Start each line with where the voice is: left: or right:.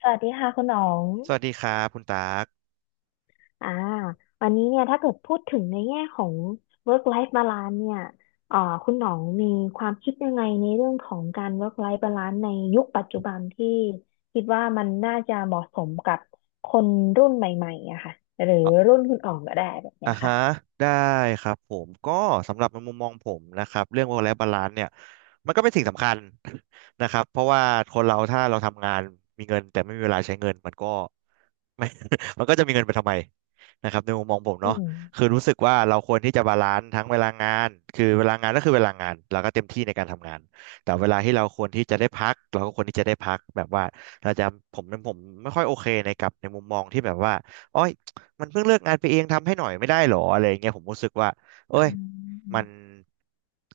left: สวัสดีค่ะคุณหนอง
right: สวัสดีครับคุณตาก
left: อ่าวันนี้เนี่ยถ้าเกิดพูดถึงในแง่ของ work life balance เนี่ยเอ่าคุณหนองมีความคิดยังไงในเรื่องของการ work life balance ในยุคปัจจุบันที่คิดว่ามันน่าจะเหมาะสมกับคนรุ่นใหม่ๆอะค่ะหรือ
right: อ่ะ
left: รุ่นคุณอ๋องก็ได้แบบ
right: อ่า
left: เนี้ย
right: ฮะ
left: ค่ะ
right: ได้ครับผมก็สำหรับในมุมมองผมนะครับเรื่อง work life balance เนี่ยมันก็เป็นสิ่งสำคัญ นะครับเพราะว่าคนเราถ้าเราทำงานมีเงินแต่ไม่มีเวลาใช้เงินมันก็ ไม่ มันก็จะมีเงินไปทำไมนะครับในมุมมองผมเนาะคือรู้สึกว่าเราควรที่จะบาลานซ์ทั้งเวลางานคือเวลางานก็คือเวลางานเราก็เต็มที่ในการทำงานแต่เวลาที่เราควรที่จะได้พักเราก็ควรที่จะได้พักแบบว่าเราจะผมไม่ค่อยโอเคในกับในมุมมองที่แบบว่าโอ้ย มันเพิ่งเลิกงานไปเองทำให้หน่อยไม่ได้หรออะไรอย่างเงี้ยผมรู้สึกว่าเอ้ย
left: อื
right: มัน
left: ม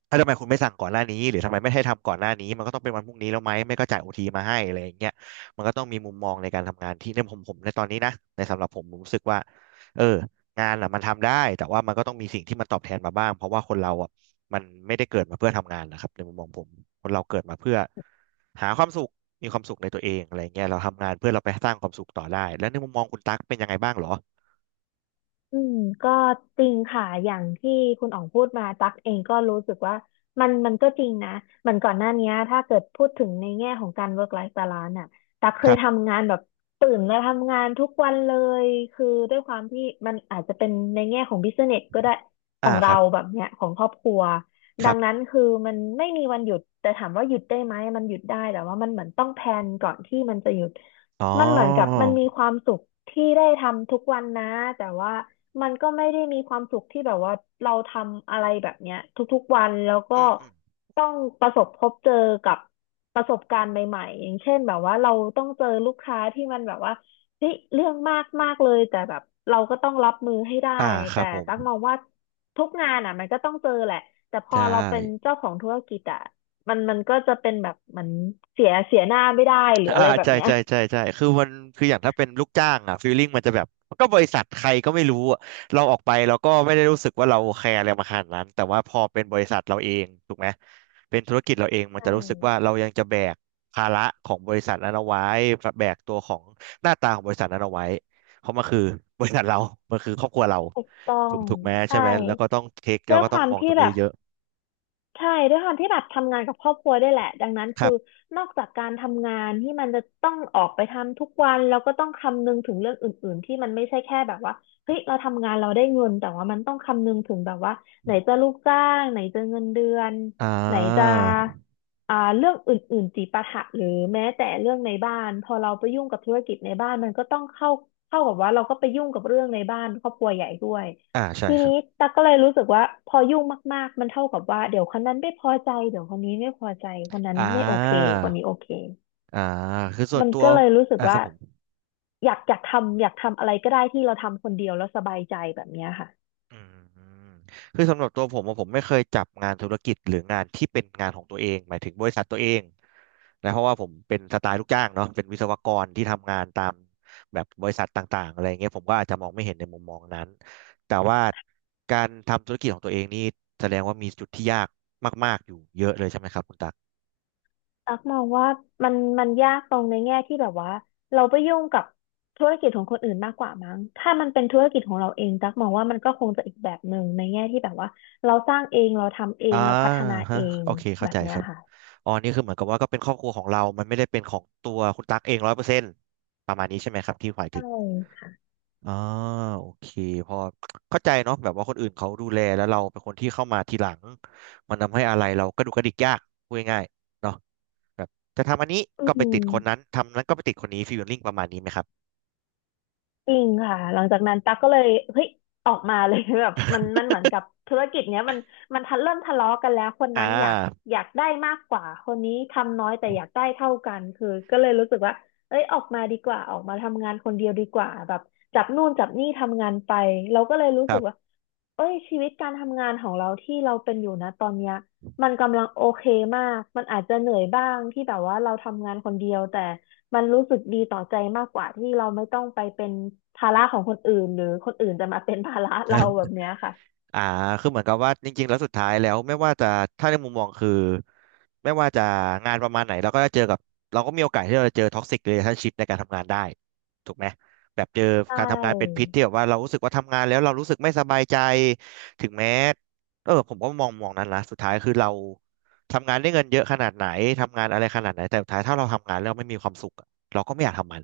right: ถ้าทำไมคุณไม่สั่งก่อนหน้านี้หรือทำไมไม่ให้ทำก่อนหน้านี้มันก็ต้องเป็นวันพรุ่งนี้แล้วไหมไม่ก็จ่ายโอทีมาให้อะไรอย่างเงี้ยมันก็ต้องมีมุมมองในการทำงานที่ในผมในตอนนี้นะในสำหรับผมรู้สึกว่าเอองานอ่ะมันทำได้แต่ว่ามันก็ต้องมีสิ่งที่มันตอบแทนมาบ้างเพราะว่าคนเราอ่ะมันไม่ได้เกิดมาเพื่อทำงานนะครับในมุมมองผมคนเราเกิดมาเพื่อหาความสุขมีความสุขในตัวเองอะไรเงี้ยเราทำงานเพื่อเราไปสร้างความสุขต่อได้แล้วในมุมมองคุณตั๊กเป็นยังไงบ้างเหรอ
left: อืมก็จริงค่ะอย่างที่คุณอ๋องพูดมาตักเองก็รู้สึกว่ามันก็จริงนะเหมือนก่อนหน้านี้ถ้าเกิดพูดถึงในแง่ของการ work life balance น่ะตักเค
right: ค
left: ย
right: รับ
left: ทำงานแบบตื่นแล้วทำงานทุกวันเลยคือด้วยความที่มันอาจจะเป็นในแง่ของ business ก็ได้ข
right: อ่า
left: อง
right: ค
left: เรา
right: รับ
left: แบบเนี้ยของครอบครัว
right: ค
left: ดั
right: รั
left: งนั้
right: บ
left: นคือมันไม่มีวันหยุดแต่ถามว่าหยุดได้ไหมมันหยุดได้แต่ว่ามันเหมือนต้องแพลนก่อนที่มันจะหยุด
right: อ๋อ
left: มันเหมือนกับมันมีความสุขที่ได้ทำทุกวันนะแต่ว่ามันก็ไม่ได้มีความสุขที่แบบว่าเราทำอะไรแบบเนี้ยทุกๆวันแล้วก็
right: อืมอืม
left: ต้องประสบพบเจอกับประสบการณ์ใหม่ๆอย่างเช่นแบบว่าเราต้องเจอลูกค้าที่มันแบบว่าเฮ้ยเรื่องมากมากเลยแต่แบบเราก็ต้องรับมือให้ได้
right: อ่าครั
left: แต่
right: บผม
left: ตั้งมองว่าทุกงานอ่ะมันก็ต้องเจอแหละแต่พอ
right: ใช่
left: เราเป็นเจ้าของธุรกิจอ่ะมันก็จะเป็นแบบเหมือนเสียหน้าไม่ได้หรือ
right: อ่า
left: อะไรแบบ
right: ใช่
left: เนี้ย
right: ใช่ใช่ใช่คือมันคืออย่างถ้าเป็นลูกจ้างอ่ะฟีลลิ่งมันจะแบบมันก็บริษัทใครก็ไม่รู้อะเราออกไปเราก็ไม่ได้รู้สึกว่าเราแคร์อะไรมาขนาดนั้นแต่ว่าพอเป็นบริษัทเราเองถูกไหมเป็นธุรกิจเราเองมัน
left: ใช่
right: จะรู้สึกว่าเรายังจะแบกภาระของบริษัทนั้นเอาไว้แบกตัวของหน้าตาของบริษัทนั้นเอาไว้เพราะมันคือ บริษัทเรามันคือครอบครัวเรา
left: ถูกต้อ
right: ถู
left: ง
right: กถูกไหมใช่
left: ใช่
right: ไหมแล้วก็ต้องเทค
left: ด้
right: เรา
left: วย
right: ก็
left: ค
right: ต้อง
left: วาม
right: มองต
left: ที่
right: รง
left: แบ
right: นี้
left: บ
right: เยอะ
left: ใช่ด้วยความที่แบบทำงานกับครอบครัวได้วยแหละดังนั้น
right: ค
left: คื
right: รั
left: อ
right: บ
left: นอกจากการทำงานที่มันจะต้องออกไปทำทุกวันแล้วก็ต้องคำนึงถึงเรื่องอื่นๆที่มันไม่ใช่แค่แบบว่าเฮ้ยเราทำงานเราได้เงินแต่ว่ามันต้องคำนึงถึงแบบว่าไหนจะลูกจ้างไหนจะเงินเดือน
right: อ่
left: ไหนจะ
right: า
left: เรื่องอื่นๆจิปาถะหรือแม้แต่เรื่องในบ้านพอเราไปยุ่งกับธุรกิจในบ้านมันก็ต้องเข้ากับว่าเราก็ไปยุ่งกับเรื่องในบ้านครอบครัวใหญ่ด้วย
right: อ่าใช่
left: ที
right: ครั
left: นี้
right: บ
left: ตั๊กก็เลยรู้สึกว่าพอยุ่งมากๆมันเท่ากับว่าเดี๋ยวคนนั้นไม่พอใจเดี๋ยวคนนี้ไม่พอใจคนนั้น
right: อ่
left: ไม่โอเค
right: า
left: คนนี้โอเค
right: อ่าคือส่วน
left: มัน
right: ตัว
left: ก็เลยรู้สึก
right: อ่าครั
left: ว่า
right: บผม
left: อยากทำอะไรก็ได้ที่เราทำคนเดียวแล้วสบายใจแบบเนี้ยค่ะ
right: อืมคือสำหรับตัวผมอะผมไม่เคยจับงานธุรกิจหรืองานที่เป็นงานของตัวเอง หมายถึงบริษัทตัวเองนะเพราะว่าผมเป็นสไตล์ลูกจ้างเนาะเป็นวิศวกรที่ทำงานตามแบบบริษัทต่างๆอะไรเงี้ยผมก็อาจจะมองไม่เห็นในมุมมองนั้นแต่ว่าการทำธุรกิจของตัวเองนี่แสดงว่ามีจุดที่ยากมากๆ อยู่เยอะเลยใช่ไหมครับคุณตัก
left: ตักมองว่ามันยากตรงในแง่ที่แบบว่าเราไปยุ่งกับธุรกิจของคนอื่นมากกว่ามั้งถ้ามันเป็นธุรกิจของเราเองตักมองว่ามันก็คงจะอีกแบบหนึ่งในแง่ที่แบบว่าเราสร้างเองเราทำเอ
right: อ่า
left: งเราพัฒนา
right: ฮะ
left: เอง
right: โอเคเข้า
left: แบบ
right: ใจ
left: เนี้
right: ค
left: ย
right: รับ
left: ค่ะ
right: อ๋อนี่คือเหมือนกับว่าก็เป็นครอบครัวของเรามันไม่ได้เป็นของตัวคุณตั๊กเองร้อยเปอร์เซ็นต์ประมาณนี้ใช่ไหมครับที่หมาย
left: ใช่
right: ถึง
left: ค่ะ
right: อ่าโอเคพอเข้าใจเนาะแบบว่าคนอื่นเขาดูแลแล้วเราเป็นคนที่เข้ามาทีหลังมันทำให้อะไรเรากระดุกกระดิกยากพูดง่ายๆเนาะแบบจะทำอันนี้
left: อื
right: ก็ไปติดคนนั้น
left: ม
right: ทำนั้นก็ไปติดคนนี้ฟีลลิ่งประมาณนี้ไหมครับ
left: จริงค่ะหลังจากนั้นตั๊กก็เลยเฮ้ยออกมาเลย แบบมันเหมือนกับธุรกิจเนี้ยมันมันทันเริ่มทะเลาะกันแล้วคน
right: อ่
left: นั้นอยาก
right: า
left: อยากได้มากกว่าคนนี้ทำน้อยแต่อยากได้เท่ากันคือก็เลยรู้สึกว่าเอ้ยออกมาดีกว่าออกมาทำงานคนเดียวดีกว่าแบบจับนู่นจับนี่ทำงานไปเราก็เลยรู้
right: ค
left: สึ
right: รั
left: กว่า
right: บ
left: เอ้ยชีวิตการทำงานของเราที่เราเป็นอยู่นะตอนเนี้ยมันกำลังโอเคมากมันอาจจะเหนื่อยบ้างที่แบบว่าเราทำงานคนเดียวแต่ มันรู้สึกดีต่อใจมากกว่าที่เราไม่ต้องไปเป็นภาระของคนอื่นหรือคนอื่นจะมาเป็นภาระเราแบบเนี้ยค่ะ
right: อ่าคือเหมือนกับว่าจริงๆแล้วสุดท้ายแล้วไม่ว่าจะถ้าในมุมมองคือไม่ว่าจะงานประมาณไหนเราก็จะเจอกับเราก็มีโอกาสที่เราจะเจอท็อกซิกเ a ล a t ชั่นชิพในการทำงานได้ถูกไหมแบบเจอ
left: ใช
right: การทำงานเป็นพิ
left: ่
right: ษที่แบบว่าเรารู้สึกว่าทำงานแล้วเรารู้สึกไม่สบายใจถึงแม้ผมก็มองนั้นละสุดท้ายคือเราทำงานได้เงินเยอะขนาดไหนทำงานอะไรขนาดไหนแต่สุดท้ายถ้าเราทำงานแล้วไม่มีความสุขอะเราก็ไม่อยากทำมัน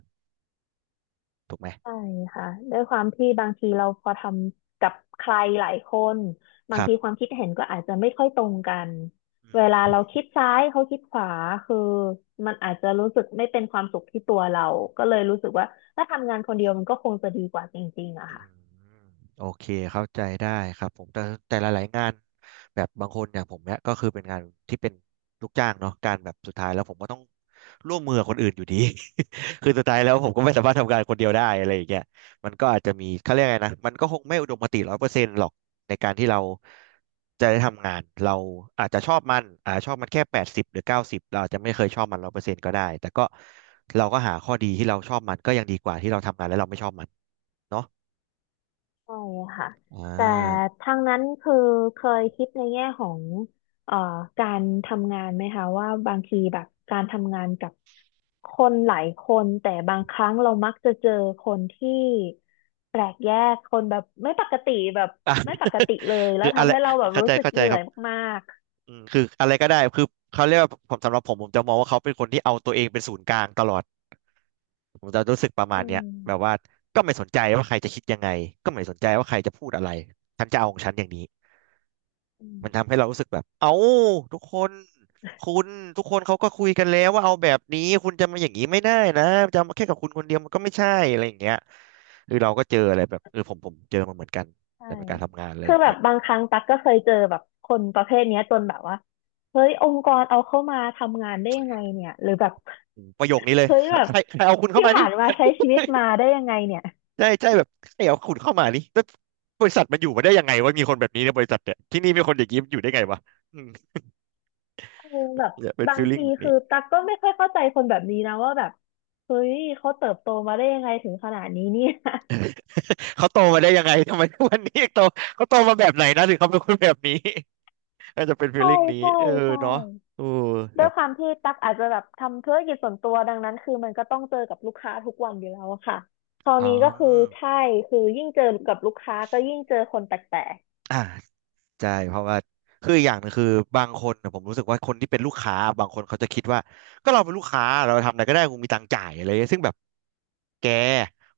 right: ถูกไหม
left: ใช่ค่ะด้วยความที่บางทีเราพอทำกับใครหลายคนบา
right: ค
left: ง
right: รั
left: ทีค
right: บ
left: วามคิดเห็นก็อาจจะไม่ค่อยตรงกัน
right: อื
left: เวลาเรา
right: ม
left: คิดซ้ายเขาคิดขวาคือมันอาจจะรู้สึกไม่เป็นความสุขที่ตัวเราก็เลยรู้สึกว่าถ้าทำงานคนเดียวมันก็คงจะดีกว่าจริงๆอะ
right: อื
left: ค่ะ
right: มโอเคเข้าใจได้ครับผมแต่แต่หลายๆงานแบบบางคนอย่างผมเนี่ยก็คือเป็นงานที่เป็นลูกจ้างเนาะการแบบสุดท้ายแล้วผมก็ต้องร่วมมือกับคนอื่นอยู่ดี คือสุดท้ายแล้วผมก็ไม่สามารถทำงานคนเดียวได้อะไรอย่างเงี้ยมันก็อาจจะมีเขาเรียกไงนะมันก็คงไม่อุดมคติร้อยเปอร์เซ็นต์หรอกในการที่เราจะได้ทำงานเราอาจจะชอบมันอาจจะชอบมันแค่80หรือ90เราอาจจะไม่เคยชอบมันร้อยเปอร์เซ็นต์ก็ได้แต่ก็เราก็หาข้อดีที่เราชอบมันก็ยังดีกว่าที่เราทำงานแล้วเราไม่ชอบมันเนาะ
left: ใช่ค่ะ
right: อ่า
left: แต่ ทางนั้นคือเคยคิดในแง่ของเอ่อการทำงานไหมคะว่าบางทีแบบการทำงานกับคนหลายคนแต่บางครั้งเรามักจะเจอคนที่แปลกแยกคนแบบไม่ปกติแบบ
right: อ่ะ
left: ไม่ ปกติเลยแล้
right: คื
left: ว
right: ออะ
left: ทำ
right: ไร
left: ให้เราแบบ
right: เข้า
left: รู้
right: ใจ
left: สึกเหนื่
right: ค
left: อ
right: รับ
left: ยมาก
right: อืมคืออะไรก็ได้คือเขาเรียกว่าผมสำหรับผมจะมองว่าเขาเป็นคนที่เอาตัวเองเป็นศูนย์กลางตลอดผมจะรู้สึกประ
left: ๆ
right: มา
left: อื
right: ณเนี้ย
left: ม
right: แบบว่าก็ไม่สนใจว่าใครจะคิดยังไงก็ไม่สนใจว่าใครจะพูดอะไรฉันจะเอาของฉันอย่างนี้
left: อื
right: มันทำ
left: ม
right: ให้เรารู้สึกแบบเอ้าทุกคนคุณทุกคนเขาก็คุยกันแล้วว่าเอาแบบนี้คุณจะมาอย่างนี้ไม่ได้นะจะมาแค่กับคุณคนเดียวมันก็ไม่ใช่อะไรอย่างเงี้ยคือเราก็เจออะไรแบบเออผมเจอมาเหมือนกัน
left: ใช่
right: แต่เป็นการทำงานอะไร
left: คื
right: อ
left: อ
right: ย่าง
left: แบ
right: เงี้
left: บ
right: ย
left: บางครั้งตั๊กก็เคยเจอแบบคนประเภทเนี้ยจนแบบว่าเฮ้ยองค์กรเอาเข้ามาทำงานได้ยังไงเนี่ยหรือแบบ
right: ประโยคนี้เลย
left: เฮ้ยแบ
right: ใค
left: บ
right: รใครเอาคุณเข้า
left: ที่
right: มา
left: ผ่า
right: นี่
left: นมาใช้ชีวิตมาได้ยังไงเนี่ย
right: ใช่ใช่แบบใครเอาคุณเข้ามานี่แล้วบริษัทมันอยู่มาได้ยังไงวะมีคนแบบนี้ในบริษัทเนี่ยที่นี่มีคนอย่างนี้อยู่ได้ไงวะอืม
left: เออแบบ
right: เนี่ยเป็น
left: บา
right: ฟี
left: ง
right: ลลิ่ง
left: ที
right: แบบ
left: คื
right: นี้
left: อตักก็ไม่ค่อยเข้าใจคนแบบนี้นะว่าแบบเฮ้ยเขาเติบโตมาได้ยังไงถึงขนาดนี้เนี่ย
right: เขาโตมาได้ยังไงทำไมทุกวันนี้ยังโตเขาโตมาแบบไหนนะถึงเขาเป็นคนแบบนี้ อาจจะเป็นฟีล
left: ใช่
right: ลิ่งนี้
left: ใช่
right: เออ
left: ใช่
right: เนาะโอแบ
left: ด้วย
right: บ
left: ความที่ตักอาจจะแบบทำธุรกิจส่วนตัวดังนั้นคือมันก็ต้องเจอกับลูกค้าทุกวันอยู่แล้วอะค่ะคราว
right: อ๋อ
left: นี้ก็คือใช่คือยิ่งเจอกับลูกค้าก็ยิ่งเจอคนแปลก
right: อ่า ใช่เพราะว่าคืออกอย่างหนึงคือบางคนนะผมรู้สึกว่าคนที่เป็นลูกค้าบางคนเขาจะคิดว่าก็เราเป็นลูกค้าเราทำอะไรก็ได้กูมีตังค์จ่ายอะไรเงี้ยซึ่งแบบแก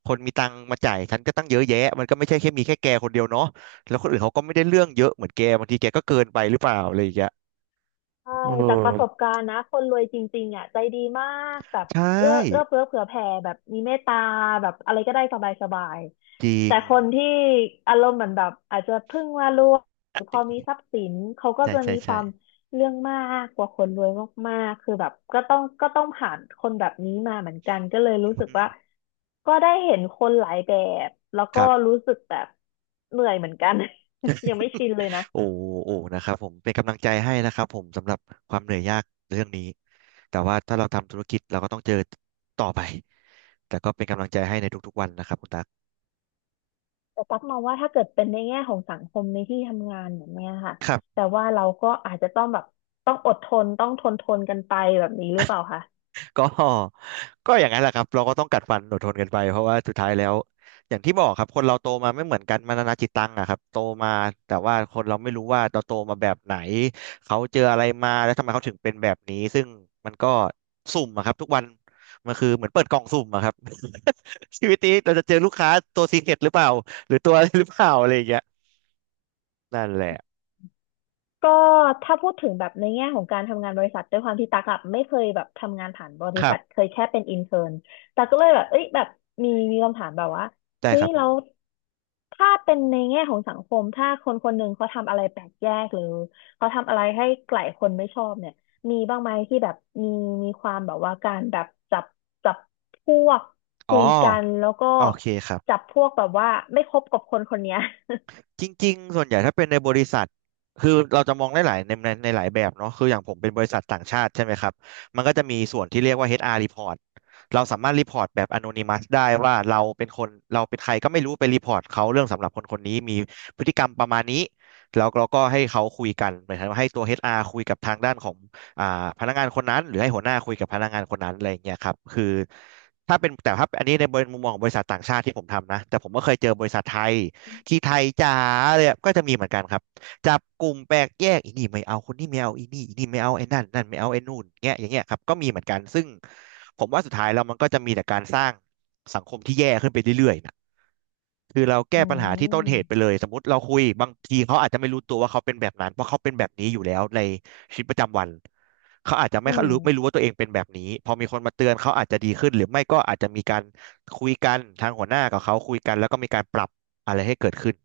right: คนมีตังค์มาจ่ายฉันก็ตั้งเยอะแยะมันก็ไม่ใช่แค่มีแค่แกคนเดียวเนาะแล้วคนอื่นเขาก็ไม่ได้เรื่องเยอะเหมือนแกบางทีแกก็เกินไปหรือเปล่าอะไรอย่างเงี้ย
left: ใช่
right: เ
left: จากประสบ
right: ออ
left: การณ์นะคนรวยจริงๆอ่ะใจดีมากแบบ
right: ใช่
left: เอื้อเฟื้อเผื่อแผ่แบบมีเมตตาแบบอะไรก็ได้สบาย
right: จริ
left: ๆแต่
right: ง
left: คนที่อารมณ์เหมือนแบบอาจจะเพิ่งมารวยหรือพอมีทรัพย์สินเขาก็
right: ใช่
left: จะ
right: ใช่
left: มีค
right: ใช่
left: วามเรื่องมากกว่าคนรวยมากๆคือแบบก็ต้องผ่านคนแบบนี้มาเหมือนกันก็เลย
right: อื
left: รู้
right: อ
left: สึก
right: หือ
left: ว่าก็ได้เห็นคนหลายแบบแล้ว
right: ค
left: ก็
right: รับ
left: รู้สึกแบบเหนื่อยเหมือนกัน ยังไม่ชินเลยนะ
right: โอ้โอ้นะครับผมเป็นกำลังใจให้นะครับผมสำหรับความเหนื่อยยากเรื่องนี้แต่ว่าถ้าเราทำธุรกิจเราก็ต้องเจอต่อไปแต่ก็เป็นกำลังใจให้ในทุกๆวันนะครับคุณตั๊ก
left: แต่ตั๊กมองว่าถ้าเกิดเป็นในแง่ของสังคมในที่ทำงานแบบเนี้ยค่ะ
right: ครั
left: แต่
right: บ
left: ว่าเราก็อาจจะต้องแบบต้องอดทนต้องทนทนกันไปแบบนี้หรือเปล่าคะ
right: ก็ ก็อย่างนั้นแหละครับเราก็ต้องกัดฟันอดทนกันไปเพราะว่าสุดท้ายแล้วอย่างที่บอกครับคนเราโตมาไม่เหมือนกันมานานาจิตตังอะครับโตมาแต่ว่าคนเราไม่รู้ว่าเราโตมาแบบไหนเขาเจออะไรมาแล้วทำไมเขาถึงเป็นแบบนี้ซึ่งมันก็สุ่มอะครับทุกวันมันคือเหมือนเปิดกล่องสุ่มอะครับ ชีวิตนี้เราจะเจอลูกค้าตัวซีเค็ดหรือเปล่าหรือตัวอะไรหรือเปล่าอะไรอย่างเงี้ยนั่นแหละ
left: ก็ถ้าพูดถึงแบบในแง่ของการทำงานบริษัทด้วยความที่ตักอะไม่เคยแบบทำงานผ่านบริ
right: ครั
left: ษัท
right: บ
left: เคยแค่เป็นอินเทอร์นตักก็เลยแบบเอ้ยแบบมีคำถามแบบว่า
right: ได้
left: เฮ้
right: ค
left: ย
right: รับผ
left: แล้ว
right: ม
left: ถ้าเป็นในแง่ของสังคมถ้าคนคนหนึ่งเขาทำอะไรแปลกแยกหรือเขาทำอะไรให้หลายคนไม่ชอบเนี่ยมีบ้างไหมที่แบบมีมีความแบบว่าการแบบจับจับพวก
right: อ๋อ
left: คุยกันแล้วก็
right: โอเคครับ
left: จับพวกแบบว่าไม่คบกับคนคนเนี้ย
right: จริงๆ ส่วนใหญ่ถ้าเป็นในบริษัทคือเราจะมองได้หลายในในหลายแบบเนาะคืออย่างผมเป็นบริษัทต่างชาติใช่ไหมครับมันก็จะมีส่วนที่เรียกว่า HR report เราสามารถรีพอร์ตแบบ anonymous ได้ว่าเราเป็นคนเราเป็นใครก็ไม่รู้ไปรีพอร์ตเขาเรื่องสำหรับคนคนนี้มีพฤติกรรมประมาณนี้แล้วเราก็ให้เขาคุยกันเหมือนกับให้ตัว HR คุยกับทางด้านของอ่าพนักงานคนนั้นหรือให้หัวหน้าคุยกับพนักงานคนนั้นอะไรอย่างเงี้ยครับคือถ้าเป็นแต่ถ้าอันนี้ในมุมมองของบริษัทต่างชาติที่ผมทำนะแต่ผมก็เคยเจอบริษัทไทย ที่ไทยจ๋าเลยอะก็จะมีเหมือนกันครับจับกลุ่มแปลกแยกอีนี่ไม่เอาคนนี้ไม่เอาอีนี่ไม่เอาไอ้นั่นไม่เอาไอ้นู่นเงี้ยอย่างเงี้ยครับก็มีเหมือนกันซึ่งผมว่าสุดท้ายแล้วมันก็จะมีแต่การสร้างสังคมที่แย่ขึ้นไปเรื่อยๆนะคือเรา
left: อื
right: แก้ปัญหาที่ต้นเหตุไปเล
left: ม
right: ยสมมติเราคุยบางทีเขาอาจจะไม่รู้ตัวว่าเขาเป็นแบบนั้นเพราะเขาเป็นแบบนี้อยู่แล้วในชีวิตประจำวันเขาอาจจะ
left: อืม
right: ไม่รู้ว่าตัวเองเป็นแบบนี้พอมีคนมาเตือนเขาอาจจะดีขึ้นหรือไม่ก็อาจจะมีการคุยกันทางหัวหน้ากับเขาคุยกันแล้วก็มีการปรับอะไรให้เกิดขึ้น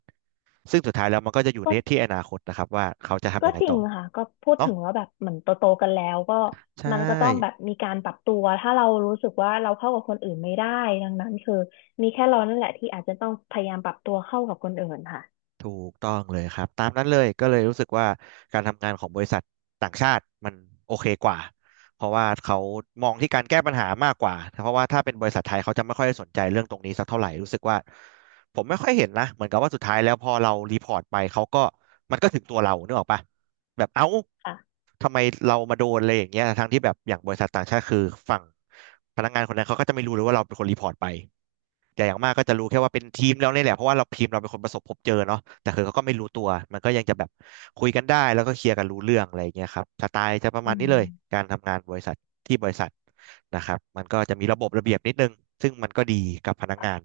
right: ซึ่งสุดท้ายแล้วมันก็จะอยู่
left: ก็
right: ในที่อนาคตนะครับว่าเขาจะทำ
left: ก็
right: ยังไง
left: จริ
right: ต่
left: ง
right: อ
left: ค่ะก็พูด
right: เนาะ
left: ถึงว่าแบบเหมือนโตโตกันแล้วก็
right: ใช่
left: มันก็ต้องแบบมีการปรับตัวถ้าเรารู้สึกว่าเราเข้ากับคนอื่นไม่ได้ดังนั้นคือมีแค่เรานั่นแหละที่อาจจะต้องพยายามปรับตัวเข้ากับคนอื่นค่ะ
right: ถูกต้องเลยครับตามนั้นเลยก็เลยรู้สึกว่าการทำงานของบริษัทต่างชาติมันโอเคกว่าเพราะว่าเขามองที่การแก้ปัญหามากกว่าเพราะว่าถ้าเป็นบริษัทไทยเขาจะไม่ค่อยสนใจเรื่องตรงนี้สักเท่าไหร่รู้สึกว่าผมไม่ค่อยเห็นนะเหมือนกับว่าสุดท้ายแล้วพอเรารีพอร์ตไปเขาก็มันก็ถึงตัวเรานึกออกปะแบบเอ้า
left: ค่ะ
right: ทำไมเรามาโดนอะไรอย่างเงี้ยทั้งที่แบบอย่างบริษัทต่างชาติคือฝั่งพนักงานคนนั้นเขาก็จะไม่รู้เลยว่าเราเป็นคนรีพอร์ตไป แต่อย่างมากก็จะรู้แค่ว่าเป็นทีมเราเนี่ยแหละเพราะว่าเราทีมเราเป็นคนประสบพบเจอเนาะแต่คือเขาก็ไม่รู้ตัวมันก็ยังจะแบบคุยกันได้แล้วก็เคลียร์กันรู้เรื่องอะไรอย่างเงี้ยครับสไตล์จะประมา
left: อื
right: ณนี้เลย
left: ม
right: การทำงานบริษัทที่บริษัทนะครับมันก็จะมีระบบระเบียบนิดนึงซึ่งมันก็ดีกับพนักงา
left: ค่ะ
right: น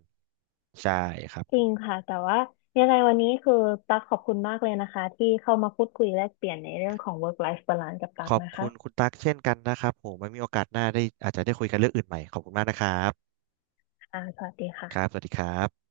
right: ใช่ครับ
left: จ
right: ผ
left: ริง
right: ม
left: ค่ะแต่ว่ายังไงวันนี้คือตั๊กขอบคุณมากเลยนะคะที่เข้ามาพูดคุยแลกเปลี่ยนในเรื่องของ work life balance กับตั๊
right: ข
left: ก
right: อบ
left: นะ
right: คุ
left: คะ
right: ณคุณตั๊กเช่นกันนะครับผมไม่มีโอกาสหน้าได้อาจจะได้คุยกันเรื่องอื่นใหม่ขอบคุณมากนะครับ
left: อ่าสวัสดี
right: ครับส
left: ค่ะ
right: วัสดีครับ